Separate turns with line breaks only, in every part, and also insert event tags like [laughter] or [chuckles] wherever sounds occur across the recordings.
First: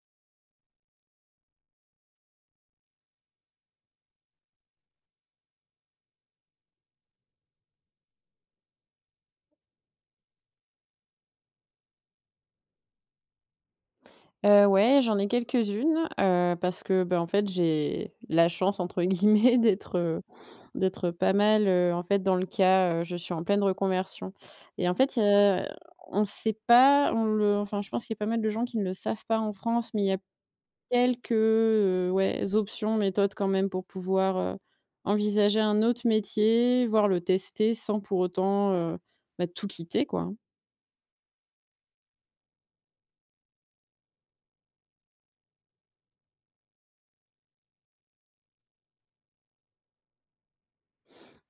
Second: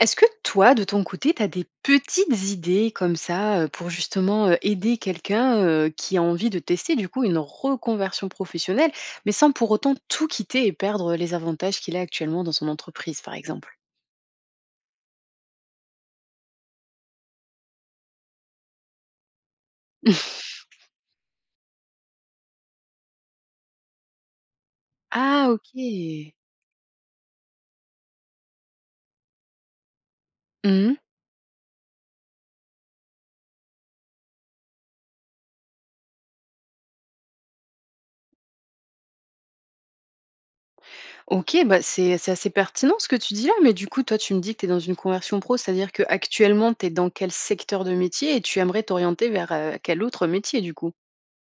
Est-ce que toi de ton côté, tu as des petites idées comme ça, heu, pour justement, heu, aider quelqu'un, heu, qui a envie de tester du coup une reconversion professionnelle mais sans pour autant tout quitter et perdre, heu, les avantages qu'il a actuellement dans son entreprise, par exemple?
Heu, ouais, j'en ai quelques-unes, heu, parce que bah, en fait j'ai la «chance» entre guillemets, d'être, heu,
[chuckles]
d'être, heu, pas mal en fait dans le cas, heu, je suis en pleine reconversion et en fait,
Ah,
heu on
OK.
sait pas, on le enfin je pense qu'il y a pas mal de gens qui ne le savent pas en France, mais il y a
Mmh mh.
quelques, heu, ouais, options, méthodes quand même pour pouvoir, heu, envisager un autre métier, voir le tester sans pour autant, heu, ben tout quitter, quoi hein.
OK bah c'est c'est assez pertinent ce que tu dis là, mais du coup toi, tu me dis que tu es dans une conversion pro, c'est-à-dire qu'actuellement tu es dans quel secteur de métier et tu aimerais t'orienter vers, heu, quel autre métier du coup?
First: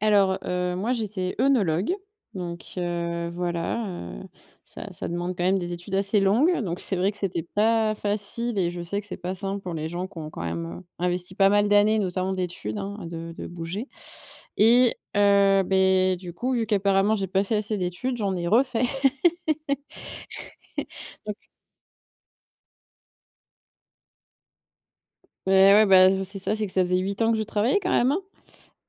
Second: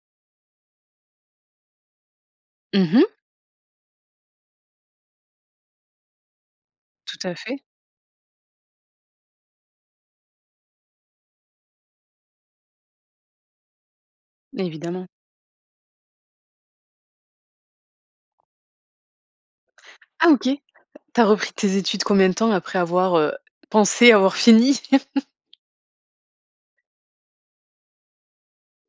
Alors, heu, moi j'étais oenologue donc
Mmh mh.
heu, voilà, heu, ça ça demande quand même des études assez longues donc c'est vrai que
Tout à
c'était
fait.
pas facile et je sais que c'est pas simple pour les gens qui ont quand même, heu, investi pas mal d'années, notamment d'études hein, de de bouger et
Évidemment.
heu beh, du coup vu qu'apparemment j'ai pas fait assez d'études, j'en ai refait.
Ah OK.
[laughs]
Tu as
Donc
repris tes études combien de temps après avoir, heu, pensé avoir fini? [chuckles]
Ouais, ouais bah je c'est ça, c'est que ça faisait 8 ans que je travaillais quand même, hein.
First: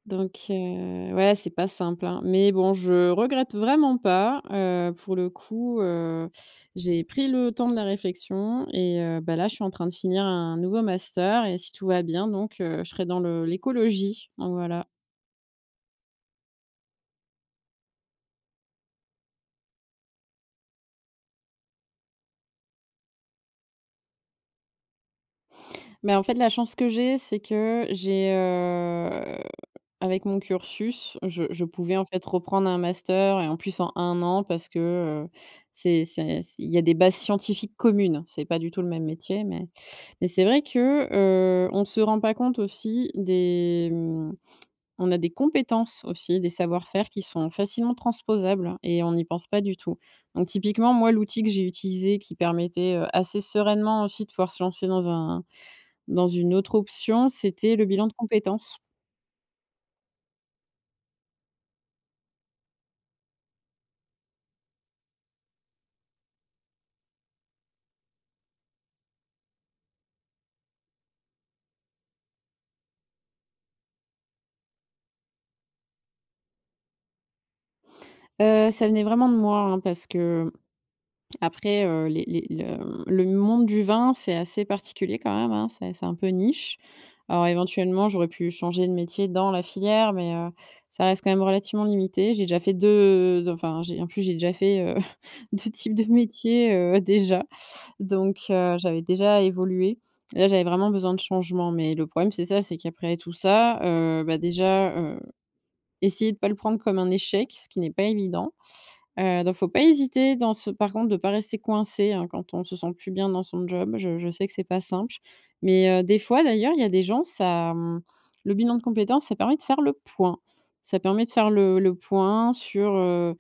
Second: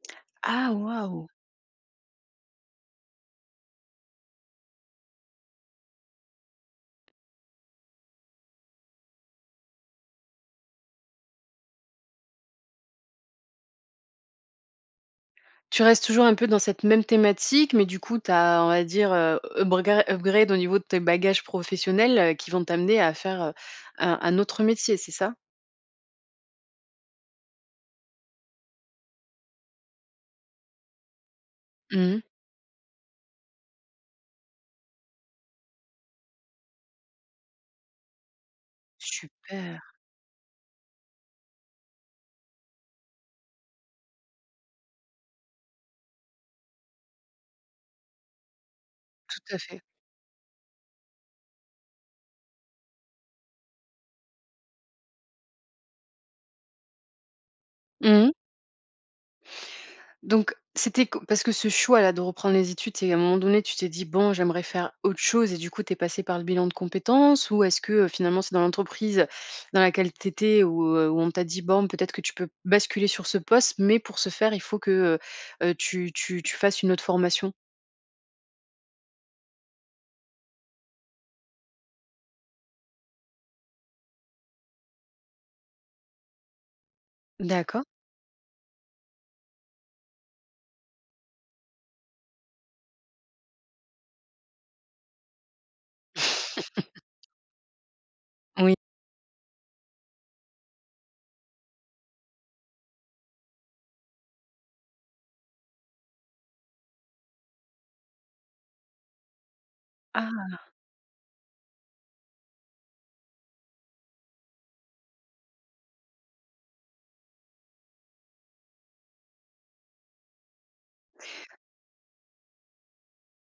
Donc
Ah
heu,
waouh!
ouais, c'est pas simple, hein. Mais bon je regrette vraiment pas, heu, pour le coup, heu, j'ai pris le temps de la réflexion et heu bah là, je suis en train de finir un nouveau master et si tout va bien donc heu, je serai dans le l'écologie. Donc voilà.
Tu restes toujours un peu dans cette même thématique, mais du coup, tu as, on va dire, heu, ubriga upgrade au niveau de tes bagages professionnels, qui vont t'amener à faire, heu, un-un autre métier, c'est ça?
Bah en fait, la chance que j'ai, c'est que j'ai, heu, avec mon cursus, je je pouvais, en
Mmh mh.
fait, reprendre un master et en plus, en 1 an parce que, heu, c'est c'est c il y a des bases scientifiques communes, c'est pas du tout le même métier, mais
Super!
mais c'est vrai que, heu, on se rend pas compte aussi des, mmh on a des compétences aussi, des savoir-faire qui sont facilement transposables et on n'y pense
Tout à
pas du
fait.
tout, donc typiquement, moi, l'outil que j'ai utilisé qui permettait, heu, assez sereinement aussi de pouvoir se lancer dans un dans une autre option, c'était le bilan de
Mmh mh.
compétence.
Donc, c'était que parce que ce choix-là, de reprendre les études, c'est à un moment donné, tu t'es dit: «Bon, j'aimerais faire autre chose», et du coup, tu es passée par le bilan de compétences? Ou est-ce que, heu, finalement, c'est dans l'entreprise dans laquelle tu étais ou heu, où on t'a dit: «Bon, peut-être que tu peux basculer sur ce poste, mais pour ce faire, il faut que, heu heu, tu tu tu fasses une autre formation»?
Heu, ça venait vraiment de moi hein, parce que, après, heu, les les le le monde du vin, c'est assez particulier quand même hein? C'est c'est un peu niche. Alors
D'accord.
éventuellement j'aurais pu changer de métier dans la filière mais, heu, ça reste quand même relativement limité. J'ai déjà fait 2 de enfin, j'ai en plus, j'ai déjà fait, heu, [chuckles] 2 types de métier, heu,
[chuckles]
déjà donc, heu,
Oui.
j'avais déjà évolué. Là j'avais vraiment besoin de changement, mais le problème c'est ça, c'est qu'après tout ça, heu, ben, déjà, heu, essayer de pas le prendre comme un échec, ce qui n'est pas évident. Heu, donc faut pas hésiter dans
Ah!
ce par contre de pas rester coincé hein, quand on se sent plus bien dans son job, je je sais que c'est pas simple. Mais, heu, des fois d'ailleurs, il y a des gens, ça, mmh, le bilan de compétence, ça permet de faire le point. Ça permet de faire le le point sur, heu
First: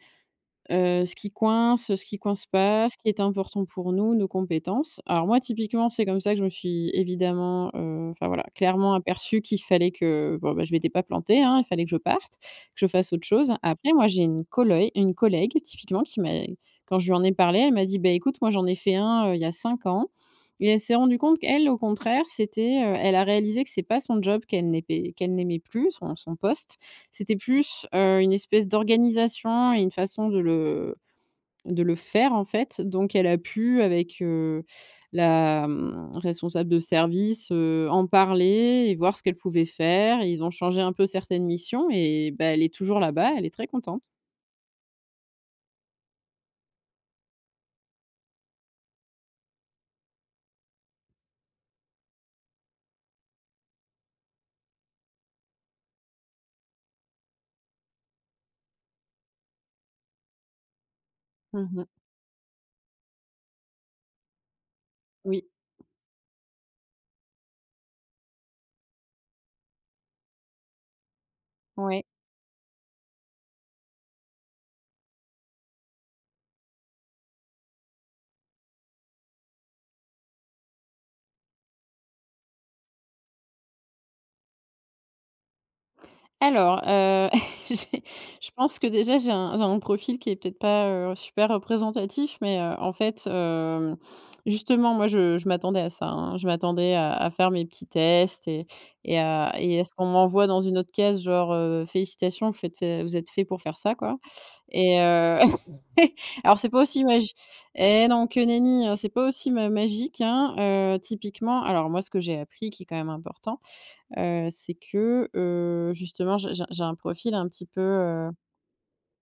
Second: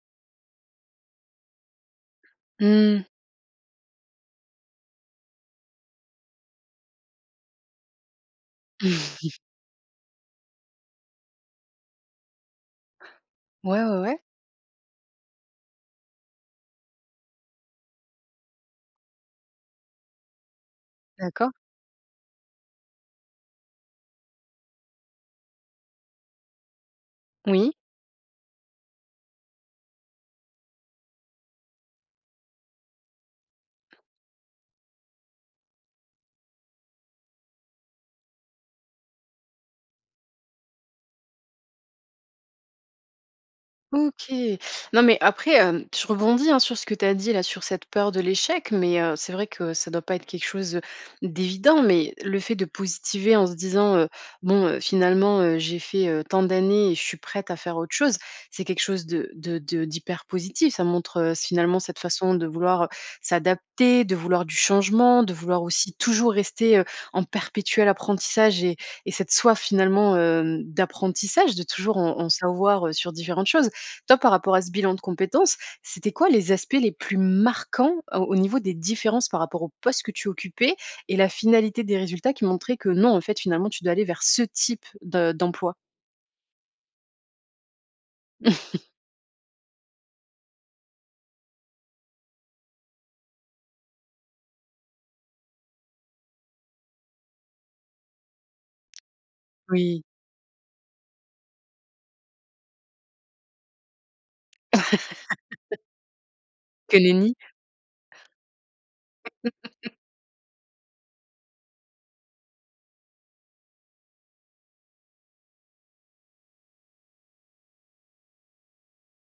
heu, ce qui coince, ce qui coince pas, ce
Mmh.
qui est important pour nous, nos compétences. Alors moi, typiquement, c'est comme ça que je me suis évidemment, heu enfin voilà, clairement
[chuckles]
aperçu qu'il fallait que bon bah, je m'étais pas plantée hein, il fallait que je parte, que je fasse autre chose.
Ouais,
Après,
ouais,
moi,
ouais.
j'ai une coloï une collègue typiquement qui m'a quand je lui en ai parlé, elle m'a dit: «Beh, écoute, moi, j'en ai fait un, heu, il y a cinq ans» et elle s'est rendu compte,
D'accord.
qu'elle, au contraire, c'était, heu elle a réalisé que c'est pas son job qu'elle n'aimait qu'elle n'aimait plus, son son poste. C'était
Oui.
plus, heu, une espèce d'organisation et une façon de le de le faire en fait donc elle a pu avec, heu, la, mmh, responsable de service, heu, en parler et voir ce qu'elle pouvait faire et ils ont changé un peu certaines missions et bah, elle est toujours là-bas, elle est très contente.
OK. Non, mais après, hem, je rebondis hein, sur ce que tu as dit, là, sur cette peur de l'échec, mais heu, c'est vrai que ça doit pas être quelque chose d'évident, mais le fait de positiver en se disant, heu: «Bon, heu, finalement heu, j'ai fait, heu, tant d'années et je suis prête à faire autre chose», c'est quelque chose de de de d'hyper positif. Ça montre, heu, s
Mmh
finalement
mh.
cette façon de vouloir, heu, s'adapter, de vouloir du changement, de
Oui.
vouloir aussi toujours rester, heu, en perpétuel apprentissage et et cette soif finalement, hem, d'apprentissage, de toujours
Ouais.
en en savoir, heu, sur différentes choses. Toi, par rapport à ce bilan de compétence, c'était quoi les aspects les plus marquants au au niveau des différences par rapport aux postes que tu occupais et la finalité des résultats qui montraient que, non, en fait, finalement, tu dois aller vers ce type de d'emploi?
Alors, heu, [chuckles] j'ai je pense que
[chuckles]
déjà j'ai un j'ai un profil qui est peut-être pas, heu, super représentatif, mais heu, en fait hem, justement moi je je m'attendais à ça hein. Je m'attendais à à faire mes petits tests et et à et à ce
Oui.
qu'on m'envoie dans une autre case genre, heu: «Félicitations, vous faites, heu, vous êtes fait pour faire ça» quoi et heu [laughs]
[laughs]
alors c'est pas
Que
aussi magi
nenni.
eh non, que nenni, hein, c'est pas aussi ma
[chuckles]
magique hein, heu, typiquement alors moi ce que j'ai appris qui est quand même important, heu, c'est que, heu, justement, j'ai j'ai j'ai un profil un petit peu, heu,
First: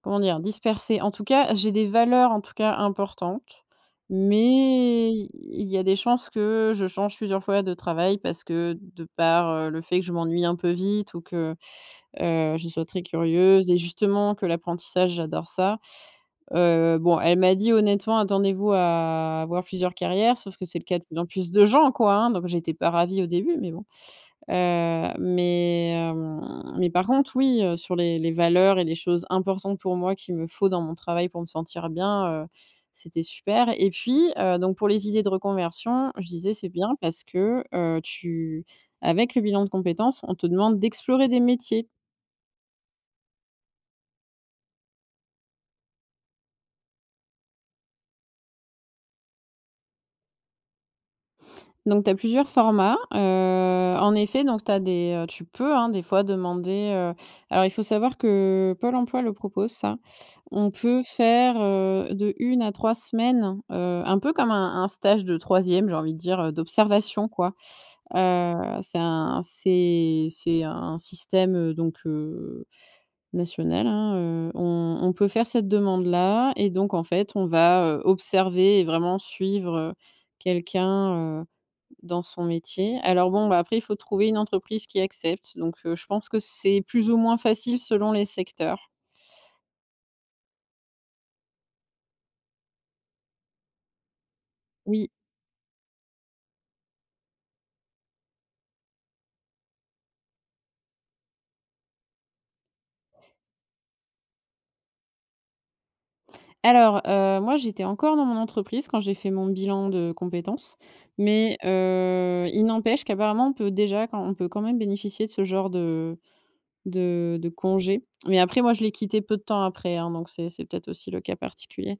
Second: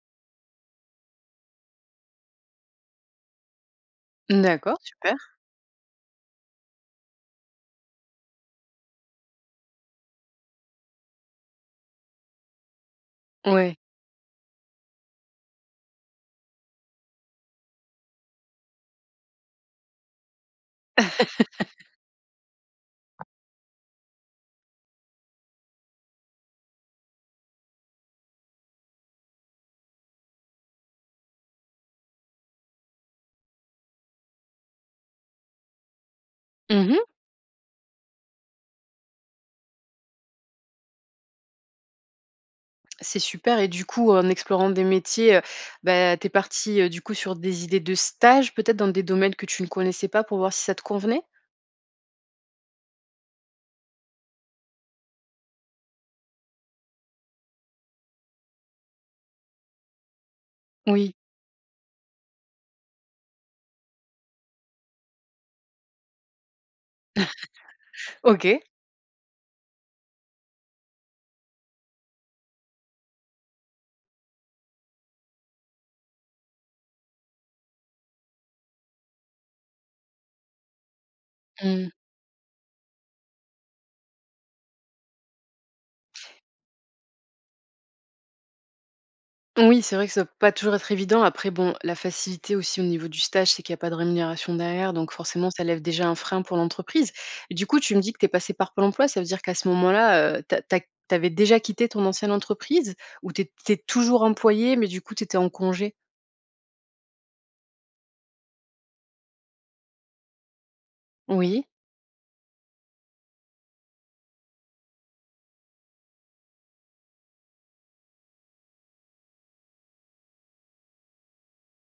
comment dire? Dispersé. En tout cas, j'ai des valeurs en tout cas importantes,
D'accord,
mais
super.
i il y a des chances que je change plusieurs fois de travail parce que de par, heu, le fait que je m'ennuie un peu vite, ou que, heu, je sois très curieuse
Ouais.
et justement que l'apprentissage, j'adore ça. Heu, bon, elle m'a dit honnêtement: «Attendez-vous à avoir plusieurs carrières», sauf que c'est le cas de plus en plus de gens
[laughs]
quoi hein. Donc, j'étais pas ravie au début, mais bon. Heu, mais, hem, mais par contre oui, heu, sur les les valeurs et les choses importantes pour moi qu'il me faut dans mon travail pour me sentir bien, heu, c'était super et puis, heu, donc pour les idées de reconversion, je disais c'est
Mmh
bien
mh.
parce que heu, tu avec le bilan de compétences, on te demande d'explorer des métiers.
C'est super et du coup, en explorant des métiers, heu, beh tu es partie, heu, du coup sur des idées de stage, peut-être dans des domaines que tu ne connaissais pas pour voir si ça te convenait?
Donc tu as plusieurs formats. Heu, en effet donc tu as des, heu tu peux, hein, des fois demander, heu alors il faut savoir que Pôle emploi le propose ça. On peut
Oui.
faire, heu, de 1 à 3 semaines, heu, un peu comme un un stage de troisième, j'ai envie de dire, heu, d'observation, quoi.
[chuckles]
Heu,
OK.
c'est un c'est c'est un système donc heu, national hein, heu, on on peut faire cette demande-là et donc en fait, on va, heu, observer et vraiment suivre, heu, quelqu'un, heu,
Mmh mh.
dans son métier. Alors bon bah après, il faut trouver une entreprise qui accepte donc heu, je pense que c'est plus ou moins facile selon les secteurs.
Oui, c'est vrai que ça doit pas toujours être évident. Après bon, la facilité aussi au niveau du stage, c'est qu'il y a pas de rémunération derrière,
Oui.
donc forcément, ça lève déjà un frein pour l'entreprise et du coup, tu me dis que tu es passée par Pôle emploi. Ça veut dire qu'à ce moment-là, heu, tu as tu as tu avais déjà quitté ton ancienne entreprise ou tu es tu es toujours employée, mais du coup, tu étais en congé?
Alors, heu, moi j'étais encore dans mon entreprise quand j'ai fait mon bilan de compétences mais
Oui.
heu, il n'empêche qu'apparemment on peut déjà quand on peut quand même bénéficier de ce genre de de de congé. Mais après moi je l'ai quitté peu de temps après hein donc c'est c'est peut-être aussi le cas particulier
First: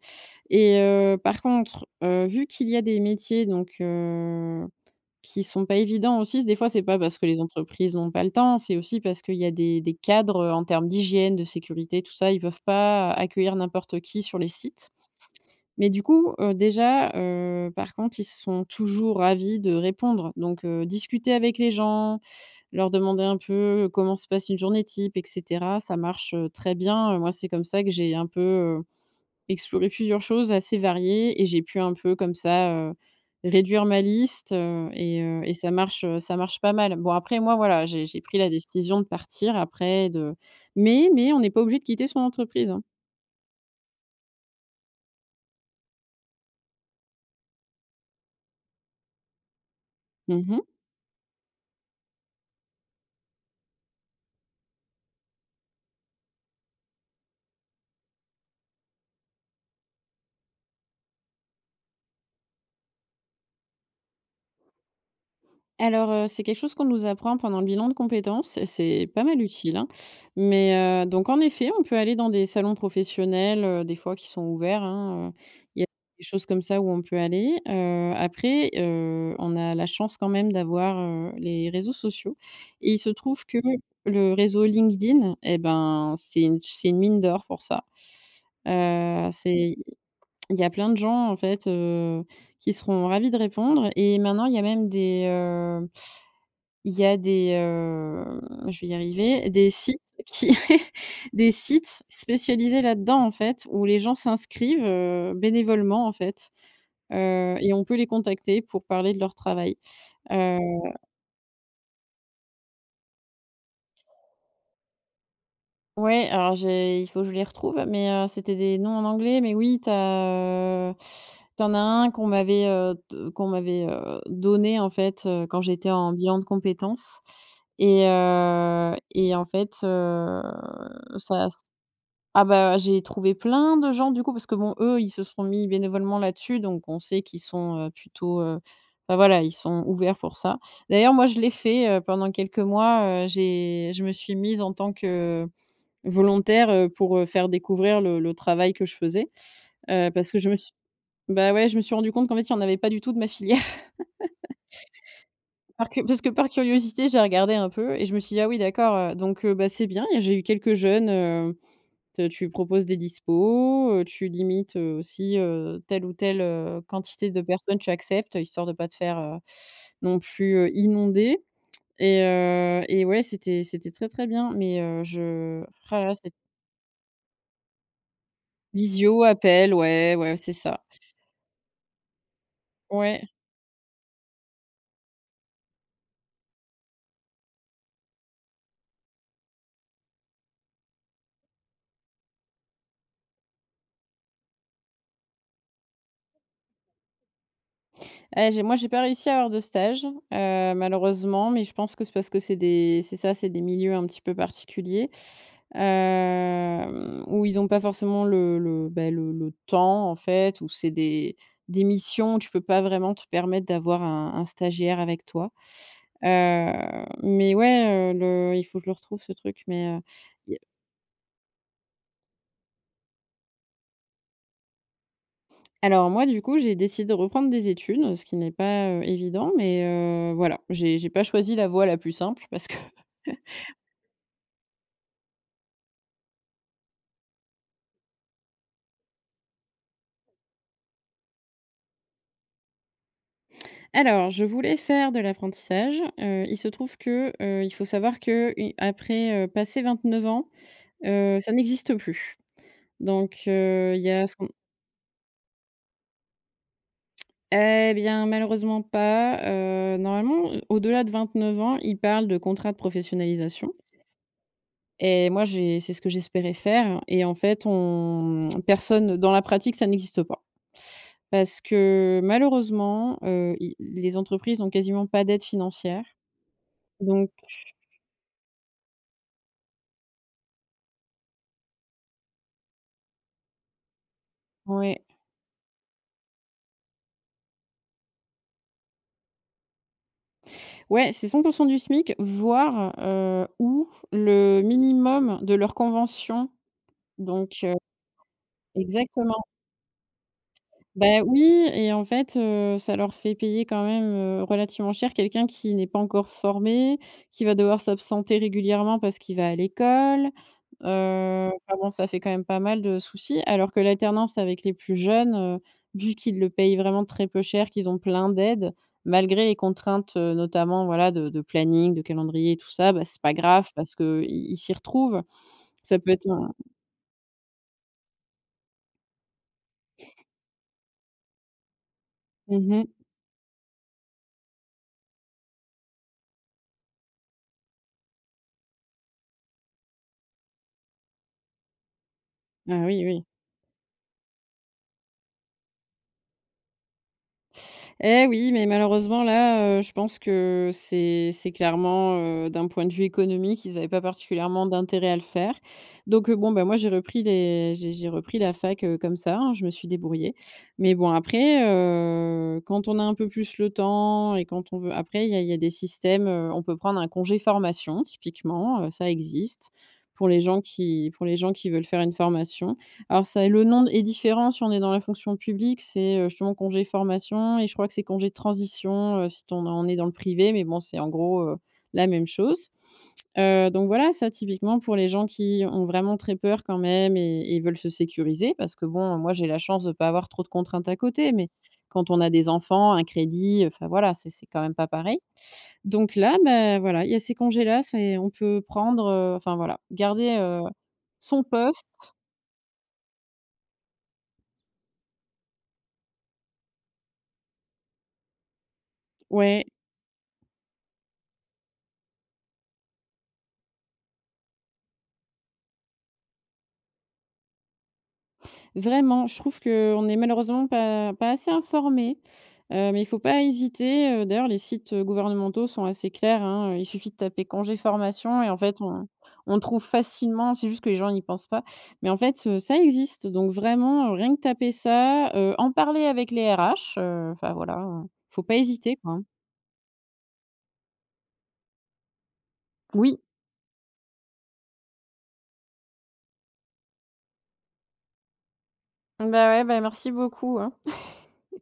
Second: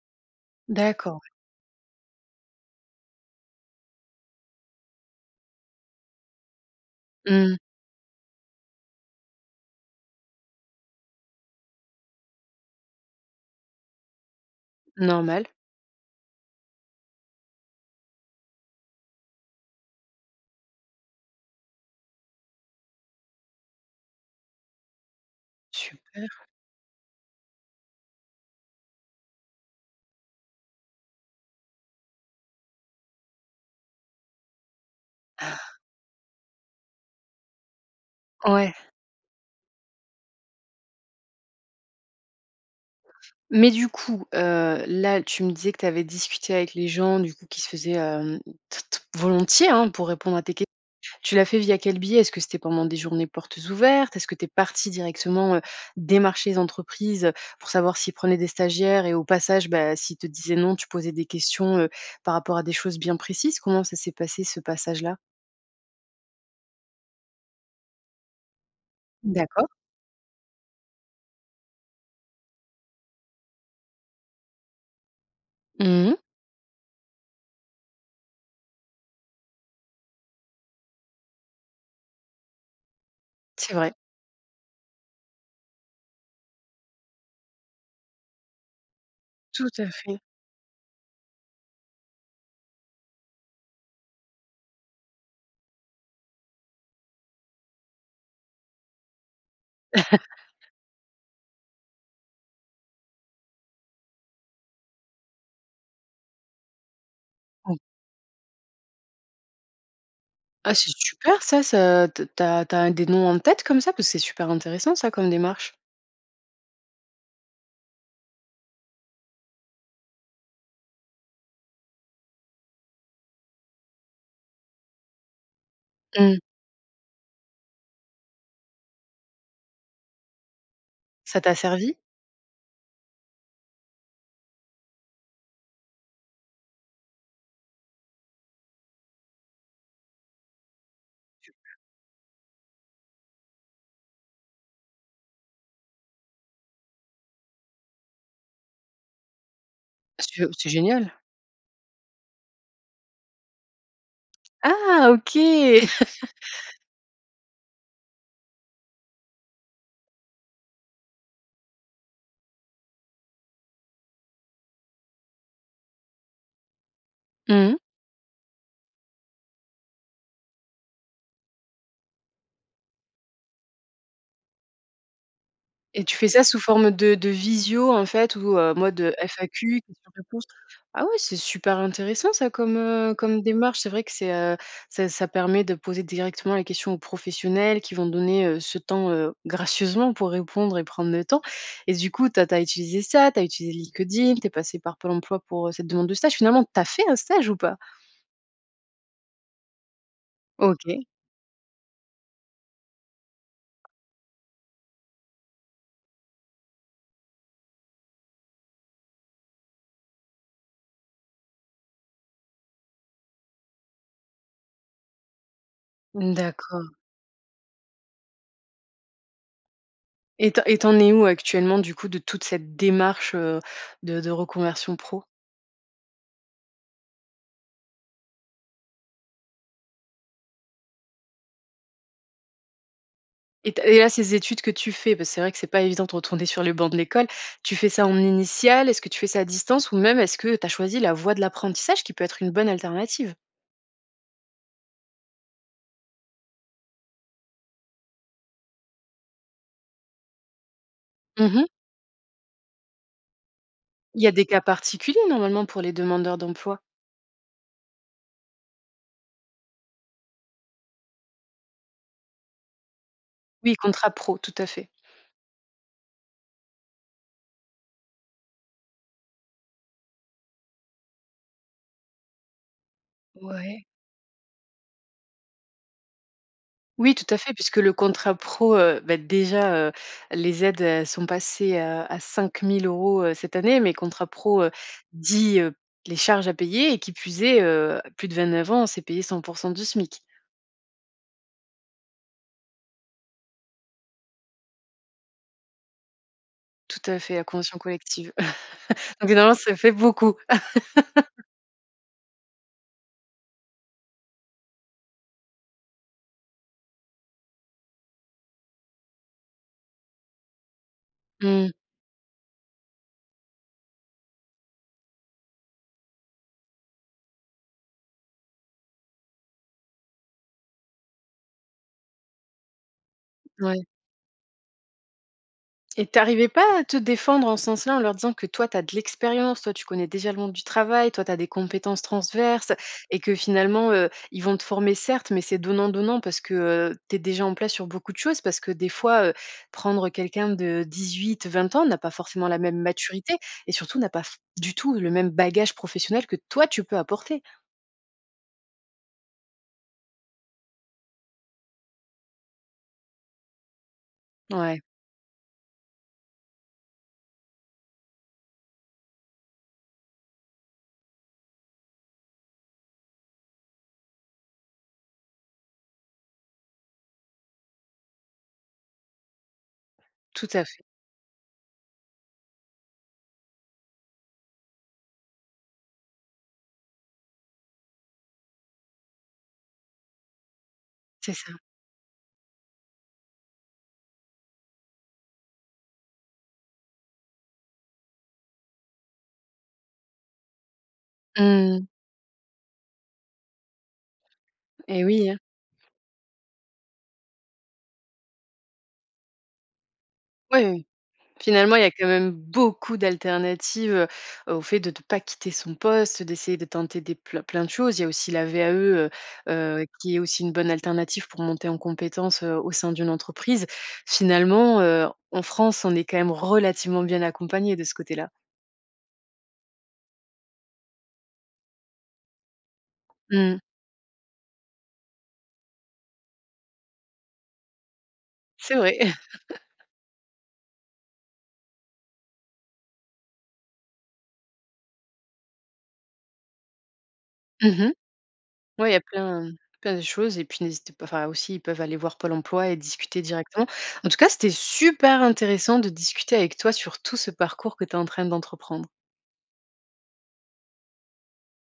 et
D'accord,
heu,
ouais.
par contre, heu, vu qu'il y a des métiers donc, heu, qui sont pas évidents aussi, des fois c'est pas parce que les
Mmh.
entreprises ont pas le temps, c'est aussi parce qu'il y a des des cadres, heu, en termes d'hygiène, de sécurité et tout ça, ils peuvent pas accueillir n'importe qui sur les sites.
Normal.
Mais du coup heu, déjà, heu, par contre ils sont toujours ravis de répondre donc, heu, discuter avec les gens, leur demander un peu comment se passe une journée type et cetera, ça marche,
Super.
heu, très bien moi c'est comme ça que j'ai un peu, heu, exploré plusieurs choses assez variées et j'ai pu un peu comme ça, heu, réduire ma liste, heu et heu et ça
[chuckles]
marche ça marche pas mal. Bon après moi voilà, j'ai j'ai pris la
Ouais.
décision de partir après de mais mais on n'est pas obligé de quitter son entreprise, hein.
Mais du coup heu là, tu me disais que tu avais discuté avec les gens du coup qui se faisaient, hem, t t volontiers, hein pour répondre à
Mmh
tes que
mh.
tu l'as fait via quel biais? Est-ce que c'était pendant des journées portes ouvertes? Est-ce que tu es partie directement, heu, démarcher les entreprises, heu, pour savoir s'ils prenaient des stagiaires et au passage, bah s'ils te disaient non, tu posais des questions, heu, par rapport à des choses bien précises, comment ça s'est passé ce passage là?
Alors heu, c'est quelque chose qu'on nous apprend pendant le bilan de compétences et c'est pas mal
D'accord.
utile hein, mais heu, donc en effet, on peut aller dans des salons professionnels, heu, des fois qui sont ouverts hein, heu, il y a
Mmh mh.
des choses comme ça où on peut aller, heu, après, heu, on a la chance quand même d'avoir, heu, les réseaux sociaux et il se trouve que
C'est vrai.
le réseau LinkedIn et ben c'est u c'est une mine d'or pour ça, heu,
Tout
c'est
à fait.
il y a plein de gens en fait, heu, qui seront ravis de répondre et maintenant il y a même des, heu, il y a des, hem je vais y arriver, des sites qui
[chuckles]
des sites spécialisés là-dedans, en fait où les gens s'inscrivent, heu, bénévolement en fait, heu et
[unintelligible]
on peut les contacter pour parler de leur travail, heu
Ah c'est super ça, ça t tu as tu as des noms en tête comme ça, parce que c'est super intéressant ça comme démarche.
Ouais, alors j'ai il faut je les retrouve, mais heu, c'était des noms en anglais, mais oui, tu as, heu, tu en as 1 qu'on m'avait, heu de qu'on m'avait, heu, donné en fait, heu, quand j'étais en
Mmh.
bilan de compétences et heu et en fait, heu,
Ça
ça
t'a
s
servi?
ah bah j'ai trouvé plein de gens du coup, parce que bon, eux, ils se sont mis bénévolement là-dessus donc on sait qu'ils sont, heu, plutôt heu bah voilà ils sont ouverts pour ça. D'ailleurs, moi je l'ai
[unintelligible]
fait, heu, pendant quelques mois, heu j'ai je me suis mise en tant que volontaire, heu, pour, heu, faire découvrir le le travail que je faisais, heu,
Ah
parce
c
que
je
je me
c'est
suis
génial.
bah ouais, je me suis rendu compte qu'en fait, il y en avait pas du tout de ma filière [chuckles]
Ah, OK.
par que parce que par
[chuckles]
curiosité, j'ai regardé un peu et je me suis dit: «Ah oui d'accord, heu, donc heu, bah c'est bien». Et j'ai eu quelques jeunes, heu, t tu proposes des dispos, heu, tu limites, heu, aussi, heu, telle ou telle, heu, quantité de
Mmh
personnes
mh.
tu acceptes histoire de pas te faire, heu, non plus, heu, inondé et heu et ouais c'était c'était très, très bien mais heu, je roh
Et
là là
tu fais
c'est
ça sous forme de de visio en fait ou heu, mode
Visio, appel,
FAQ question
ouais, ouais,
réponse
c'est ça.
ah ouais c'est super intéressant ça comme, heu,
Ouais.
comme démarche. C'est vrai que c'est, heu, ça ça permet de poser directement les questions aux professionnels qui vont donner, heu, ce temps, heu, gracieusement pour répondre et prendre le temps et du coup, tu as tu as utilisé ça, tu as utilisé LinkedIn, tu es passée par Pôle emploi pour cette demande de stage. Finalement, tu as fait un stage ou pas?
Eh j'ai moi j'ai pas réussi à avoir de stage, heu,
OK.
malheureusement, mais je pense que c'est parce que c'est des c'est ça, c'est des milieux un petit peu particuliers, hem, où ils ont pas forcément le le bah le le temps en fait où c'est des des missions, tu peux pas vraiment te permettre d'avoir un un stagiaire avec toi, heu,
D'accord.
mais ouais, heu, le il faut je le retrouve ce truc mais, heu,
Et
il y
tu
a
en et tu en es où actuellement du coup de toute cette démarche, heu, de de reconversion pro?
Alors moi du coup, j'ai décidé reprendre des études, ce qui n'est pas, heu, évident mais heu, voilà, j'ai j'ai pas choisi la voie la plus simple parce que [chuckles]
Et tu as et là, ces études que tu fais, parce que c'est vrai que c'est pas évident de retourner sur les bancs de l'école. Tu fais ça en initial, est-ce que tu fais ça à distance ou même est-ce que tu as choisi la voie de l'apprentissage qui peut être une bonne alternative?
Alors, je voulais faire de l'apprentissage, heu, il se trouve que, heu, il faut savoir que, heu, i après, heu, passer 29 ans, heu, ça
Mmh mh.
n'existe plus. Donc heu, il y
Il
a
y a
ce
des
qu'on
cas particuliers normalement pour les demandeurs d'emploi?
Eh bien malheureusement pas, heu, normalement, heu, au-delà de 29 ans, il parle de contrat de professionnalisation
Oui, contrat pro, tout à fait.
et moi j'ai c'est ce que j'espérais faire et en fait on mmh, personne dans la pratique, ça n'existe pas. Parce que malheureusement, heu, i
Ouais.
l les entreprises ont quasiment pas d'aide financière.
Oui tout
Donc
à fait, puisque le contrat pro, heu, bah déjà, heu, les aides, elles sont passées, heu, à 5 000 € cette année, mais contrat pro, heu,
Oui.
dit, heu, les charges à payer et qui plus est, heu, plus de 29 ans, c'est payé 100 % du SMIC.
Ouais, c'est 100 % du SMIC voir, heu, ou le minimum de leur convention
Tout à fait, la
donc heu,
convention collective. [chuckles] Donc
exactement.
finalement ça fait beaucoup.
Bah oui
[laughs]
et en fait, heu, ça leur fait payer quand même, heu, relativement cher quelqu'un qui n'est pas encore formé, qui va devoir s'absenter régulièrement parce qu'il va à l'école, heu,
Mmh.
enfin bon ça fait quand même pas mal de soucis. Alors que l'alternance avec les plus jeunes, heu, vu qu'ils le payent vraiment très peu cher qu'ils ont plein d'aide, malgré les contraintes, heu, notamment voilà de de planning, de calendrier et tout ça, bah c'est pas grave
Ouais.
parce que, heu, i ils s'y retrouvent. Ça
Et
peut
tu
être
arrivais
un
pas à te défendre en ce sens-là, en leur disant que toi, tu as de l'expérience, toi, tu connais déjà le monde du travail, toi, tu as des compétences
Mmh
transverses, tu as
mh.
et que finalement, heu, ils vont te former certes, mais c'est donnant-donnant parce que, heu, tu es déjà en place sur beaucoup de choses. Parce que des fois, heu, prendre quelqu'un de 18-20 ans n'a pas forcément la même
Ah oui, oui.
maturité et surtout n'a pas f du tout le même bagage professionnel que toi tu peux apporter.
Eh oui mais malheureusement là, heu, je pense que c'est c'est clairement, heu, d'un point de vue économique, ils avaient pas
N
particulièrement
ouais.
d'intérêt à le faire. Donc bon, bah moi j'ai repris les j'ai j'ai repris la fac, heu, comme ça hein. Je me suis débrouillée. Mais bon après heu, quand on a un peu plus le temps et quand on veut après il y a il y a des systèmes, heu, on peut prendre un congé formation typiquement, heu, ça existe, pour les
Tout
gens
à fait.
qui pour les gens qui veulent faire une formation. Alors ça le nom d est différent si on est dans la fonction publique, c'est, heu, justement congé de formation et je crois que c'est congé de transition, heu, si t on est on est dans le privé mais bon c'est en
C'est
gros,
ça.
heu, la même chose, heu, donc voilà ça typiquement pour les gens qui ont vraiment très peur quand même et et ils veulent se sécuriser parce que bon moi j'ai la chance de ne pas avoir trop de contraintes à côté, mais
Mmh.
quand on a des enfants, un crédit, enfin voilà, c'est c'est quand même pas
Eh
pareil.
oui hein.
Donc là, bah voilà, il y a ces congés-là, c'est on peut prendre, heu, enfin voilà, garder,
Ouais,
heu,
oui, oui, oui.
son
Finalement, il y
poste
a quand même beaucoup d'alternatives, heu, au fait de de pas quitter son poste, d'essayer de tenter des plein plein de choses. Il y a aussi la VAE, heu
Ouais.
heu, qui est aussi une bonne alternative pour monter en compétence, heu, au sein d'une entreprise. Finalement, heu, en France, on est quand même relativement bien accompagnés de ce côté-là.
Vraiment, je trouve qu'on n'est malheureusement pas pas assez informé, heu, mais il faut pas
Mmh mh.
hésiter, heu, d'ailleurs les sites gouvernementaux sont assez clairs, hein. Il suffit de taper «congé formation» et en
C'est
fait,
vrai.
on on trouve
[chuckles]
facilement, c'est juste que les gens y pensent pas. Mais en fait, heu, ça existe donc vraiment rien que taper ça, heu, en parler avec les RH, heu, enfin
Mmh
voilà
mh.
hein. Faut pas
Ouais, il
hésiter,
y a
quoi hein.
plein plein de choses et puis n'hésitez pas enfin aussi, ils peuvent aller voir Pôle Emploi et
Oui.
discuter directement. En tout cas, c'était super intéressant de discuter avec toi sur tout ce parcours que tu es en train d'entreprendre.
Bah ouais, bah merci beaucoup, hein. [chuckles]